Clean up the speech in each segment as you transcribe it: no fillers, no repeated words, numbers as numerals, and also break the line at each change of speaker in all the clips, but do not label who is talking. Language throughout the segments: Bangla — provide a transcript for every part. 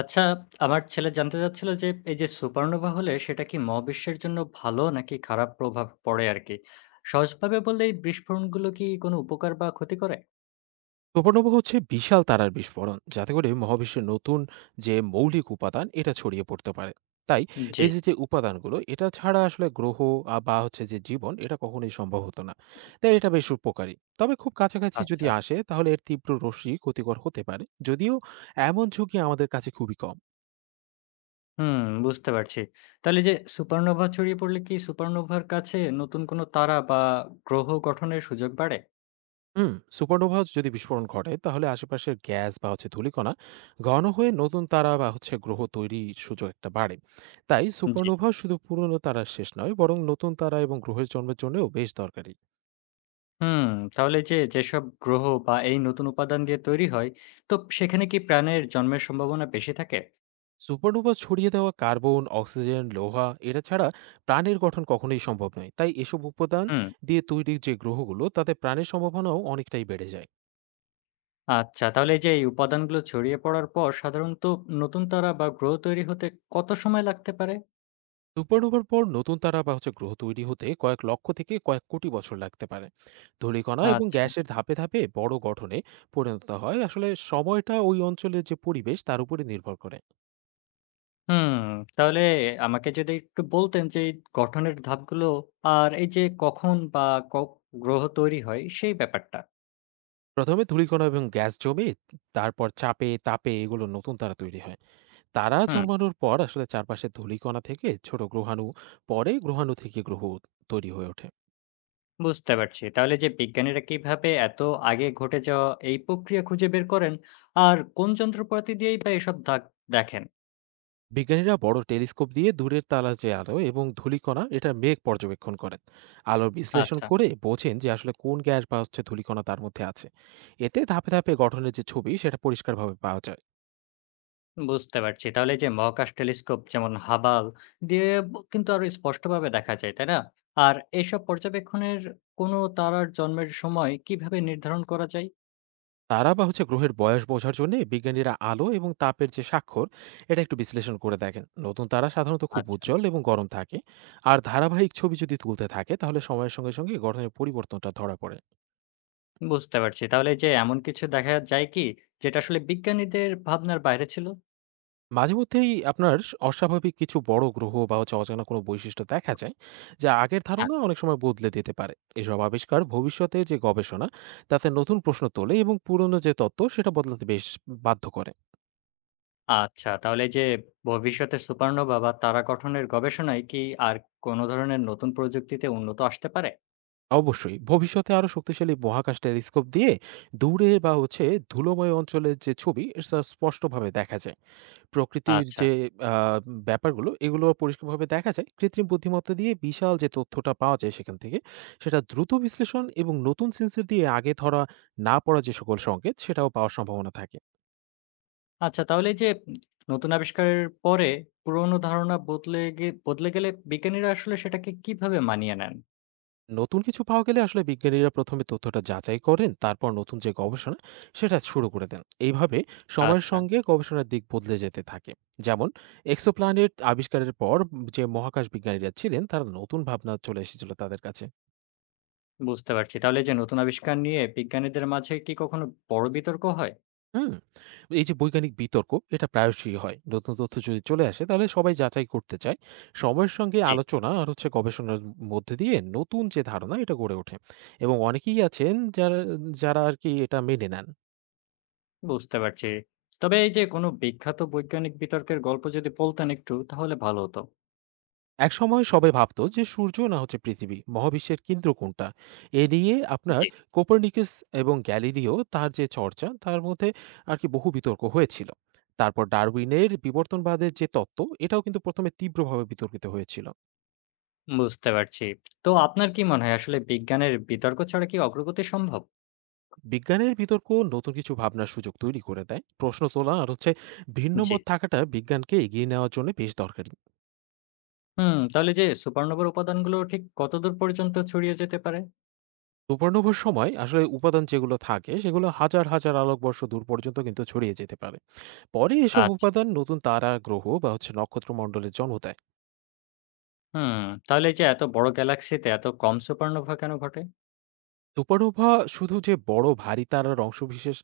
আচ্ছা, আমার ছেলে জানতে চাচ্ছিল যে এই যে সুপারনোভা হলে সেটা কি মহাবিশ্বের জন্য ভালো নাকি খারাপ প্রভাব পড়ে আর কি? সহজভাবে বললে এই বিস্ফোরণগুলো কি কোনো উপকার বা ক্ষতি করে?
সুপারনোভা হচ্ছে বিশাল তারার বিস্ফোরণ, যাতে করে মহাবিশ্বের নতুন যে মৌলিক উপাদান এটা ছড়িয়ে পড়তে পারে। তাই
জি,
এই যে যে উপাদানগুলো এটা ছাড়া আসলে গ্রহ, বা হচ্ছে যে জীবন এটা কখনোই সম্ভব হতো না। তাই এটা বেশ উপকারী। তবে খুব কাছাকাছি
আচ্ছা।
যদি আসে তাহলে এর তীব্র রশ্মি ক্ষতিকর হতে পারে, যদিও এমন ঝুঁকি আমাদের কাছে খুবই কম।
হুম, বুঝতে পারছি। তাহলে যে সুপারনোভা ছড়িয়ে পড়লে কি সুপারনোভার কাছে নতুন কোনো তারা বা গ্রহ গঠনের সুযোগ বাড়ে?
হুম। সুপারনোভা যদি বিস্ফোরণ ঘটে তাহলে আশেপাশের গ্যাস বা হচ্ছে ধূলিকণা ঘন হয়ে নতুন তারা বা হচ্ছে গ্রহ তৈরির সুযোগ একটা বাড়ে। তাই
জি।
সুপারনোভা শুধু পুরনো তারার শেষ নয়, বরং নতুন তারা এবং গ্রহের জন্মের জন্যও বেশ দরকারি।
হুম, তাহলে যে যেসব গ্রহ বা এই নতুন উপাদান দিয়ে তৈরি হয়, তো সেখানে কি প্রাণের জন্মের সম্ভাবনা বেশি থাকে?
সুপারনোভা ছড়িয়ে দেওয়া কার্বন, অক্সিজেন, লোহা এটা ছাড়া প্রাণের গঠন কখনোই সম্ভব নয়, তাই এসব উপাদান
হুম।
দিয়ে তৈরি যে গ্রহগুলো তাতে প্রাণের সম্ভাবনাও অনেকটাই বেড়ে যায়।
আচ্ছা, তাহলে এই যে এই উপাদানগুলো ছড়িয়ে পড়ার পর সাধারণত নতুন তারা বা গ্রহ তৈরি হতে কত সময় লাগতে পারে?
সুপারনোভার পর নতুন তারা বা হচ্ছে গ্রহ তৈরি হতে কয়েক লক্ষ থেকে কয়েক কোটি বছর লাগতে পারে। ধূলিকণা এবং
আচ্ছা।
গ্যাসের ধাপে ধাপে বড় গঠনে পরিণত হয়, আসলে সময়টা ওই অঞ্চলের যে পরিবেশ তার উপরে নির্ভর করে।
হুম, তাহলে আমাকে যদি একটু বলতেন যে এই গঠনের ধাপগুলো আর এই যে কখন বা ক গ্রহ তৈরি হয় সেই ব্যাপারটা।
প্রথমে ধূলিকণা এবং গ্যাস জমে, তারপর চাপে তাপে এগুলো নতুন তারা তৈরি হয়। তারা
হুম,
জন্মানোর পর আসলে চারপাশে ধূলিকণা থেকে ছোট গ্রহাণু, পরে গ্রহাণু থেকে গ্রহ তৈরি হয়ে ওঠে।
বুঝতে পারছি। তাহলে যে বিজ্ঞানীরা কিভাবে এত আগে ঘটে যাওয়া এই প্রক্রিয়া খুঁজে বের করেন আর কোন যন্ত্রপাতি দিয়েই বা এসব দাগ দেখেন?
বিজ্ঞানীরা বড় টেলিস্কোপ দিয়ে দূরের তারার যে আলো এবং ধূলিকণা এটার মেঘ পর্যবেক্ষণ করেন। আলোর বিশ্লেষণ
আচ্ছা।
করে বোঝেন যে আসলে কোন গ্যাস বা হচ্ছে ধূলিকণা তার মধ্যে আছে। এতে ধাপে ধাপে গঠনের যে ছবি সেটা পরিষ্কারভাবে পাওয়া যায়।
বুঝতে পারছি। তাহলে এই যে মহাকাশ টেলিস্কোপ যেমন হাবাল দিয়ে কিন্তু আরো স্পষ্টভাবে দেখা যায়, তাই না? আর এসব পর্যবেক্ষণের কোনো তারার জন্মের সময় কিভাবে নির্ধারণ করা যায়?
তারা বা হচ্ছে গ্রহের বয়স বোঝার জন্য বিজ্ঞানীরা আলো এবং তাপের যে স্বাক্ষর এটা একটু বিশ্লেষণ করে দেখেন। নতুন তারা সাধারণত খুব
আচ্ছা,
উজ্জ্বল এবং গরম থাকে। আর ধারাবাহিক ছবি যদি তুলতে থাকে তাহলে সময়ের সঙ্গে সঙ্গে গঠনের পরিবর্তনটা ধরা পড়ে।
বুঝতে পারছি। তাহলে এই যে এমন কিছু দেখা যায় কি যেটা আসলে বিজ্ঞানীদের ভাবনার বাইরে ছিল?
মাঝে মধ্যেই আপনার স অস্বাভাবিক কিছু বড় গ্রহ বা হচ্ছে অজানা কোনো বৈশিষ্ট্য দেখা যায়, যা আগের
হ্যাঁ।
ধারণা অনেক সময় বদলে দিতে পারে। এসব আবিষ্কার ভবিষ্যতে যে গবেষণা, তাতে নতুন প্রশ্ন তোলে এবং পুরনো যে তত্ত্ব সেটা বদলাতে বেশ বাধ্য করে।
আচ্ছা, তাহলে এই যে ভবিষ্যতে সুপারনোভা বা তারা গঠনের গবেষণায় কি আর কোনো ধরনের নতুন প্রযুক্তিতে উন্নত আসতে পারে?
অবশ্যই ভবিষ্যতে আরো শক্তিশালী মহাকাশ টেলিস্কোপ দিয়ে দূরে বা হচ্ছে ধুলোময় অঞ্চলের যে ছবি, এটা স্পষ্টভাবে দেখা যায়। প্রকৃতির
আচ্ছা।
যে আ ব্যাপারগুলো, এগুলো পরিষ্কারভাবে দেখা যায়। কৃত্রিম বুদ্ধিমত্তা দিয়ে বিশাল যে তথ্যটা পাওয়া যায় সেখান থেকে, সেটা দ্রুত বিশ্লেষণ এবং নতুন সেন্সর দিয়ে আগে ধরা না পড়া যে সকল সংকেত, সেটাও পাওয়ার সম্ভাবনা থাকে।
আচ্ছা তাহলে এই যে নতুন আবিষ্কারের পরে পুরোনো ধারণা বদলে গেলে বিজ্ঞানীরা আসলে সেটাকে কিভাবে মানিয়ে নেন?
নতুন কিছু পাওয়া গেলে আসলে বিজ্ঞানীরা ১ম এ তথ্যটা যাচাই করেন, তারপর নতুন যে গবেষণা, সেটা শুরু করে দেন। এইভাবে সময়ের
আচ্ছা,
সঙ্গে গবেষণার দিক বদলে যেতে থাকে। যেমন এক্সোপ্ল্যানেট আবিষ্কারের পর যে মহাকাশ বিজ্ঞানীরা ছিলেন, তারা নতুন ভাবনা চলে এসেছিল তাদের কাছে।
বুঝতে পারছি। তাহলে এই যে নতুন আবিষ্কার নিয়ে বিজ্ঞানীদের মাঝে কি কখনো বড় বিতর্ক হয়?
হুম। এই যে বৈজ্ঞানিক বিতর্ক এটা প্রায়শই হয়। নতুন তথ্য যদি চলে আসে তাহলে সবাই যাচাই করতে চায়। সময়ের সঙ্গে
জি।
আলোচনা আর হচ্ছে গবেষণার মধ্যে দিয়ে নতুন যে ধারণা এটা গড়ে ওঠে। এবং অনেকেই আছেন যারা যারা আরকি এটা মেনে নেন।
বুঝতে পারছি। তবে এই যে কোনো বিখ্যাত বৈজ্ঞানিক বিতর্কের গল্প যদি বলতেন একটু তাহলে ভালো হতো।
একসময় সবাই ভাবত যে সূর্য না হচ্ছে পৃথিবী, মহাবিশ্বের কেন্দ্র কোনটা? এ নিয়ে আপনার
জি।
কোপার্নিকাস এবং গ্যালিলিও তার যে চর্চা তার মধ্যে আরকি বহু বিতর্ক হয়েছিল। তারপর ডারউইনের বিবর্তনবাদের যে তত্ত্ব এটাও কিন্তু ১ম এ তীব্রভাবে বিতর্কিত হয়েছিল।
বুঝতে পারছি। তো আপনার কি মনে হয় আসলে বিজ্ঞানের বিতর্ক ছাড়া কি অগ্রগতি সম্ভব?
বিজ্ঞানের বিতর্ক নতুন কিছু ভাবনার সুযোগ তৈরি করে দেয়, প্রশ্ন তোলা আর হচ্ছে ভিন্ন
জি।
মত থাকাটা বিজ্ঞানকে এগিয়ে নেওয়ার জন্য বেশ দরকারি।
হুম, তাহলে যে সুপারনোভার উপাদানগুলো ঠিক কতদূর পর্যন্ত ছড়িয়ে যেতে পারে?
উপর্ণভর সময় আসলে উপাদান যেগুলো থাকে সেগুলো হাজার হাজার আলোকবর্ষ দূর পর্যন্ত কিন্তু ছড়িয়ে যেতে পারে। পরে এসব
আচ্ছা।
উপাদান নতুন তারা, গ্রহ বা হচ্ছে নক্ষত্রমণ্ডলের জন্ম দেয়।
হুম, তাহলে এই যে এত বড় গ্যালাক্সিতে এত কম সুপারনোভা কেন ঘটে?
সুপারনোভা শুধু যে বড় ভারী তারার অংশবিশেষ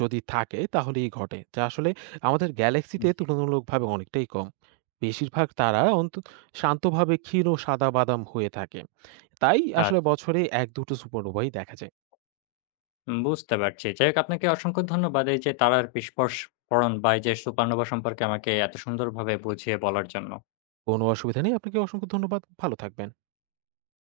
যদি থাকে তাহলেই ঘটে, যা আসলে আমাদের গ্যালাক্সিতে
জি।
তুলনামূলকভাবে অনেকটাই কম। বেশিরভাগ তারা শান্তভাবে ক্ষীণ ও সাদা-বাদাম হয়ে থাকে। তাই আসলে
আচ্ছা,
বছরে ১-২ টো সুপারনোভাই দেখা যায়।
বুঝতে পারছি। যাই হোক আপনাকে অসংখ্য ধন্যবাদ এই যে তারার বিস্ফোরণ বা এই যে সুপারনোভা সম্পর্কে আমাকে এত সুন্দরভাবে বুঝিয়ে বলার জন্য।
কোনো অসুবিধা নেই। আপনাকে অসংখ্য ধন্যবাদ। ভালো থাকবেন।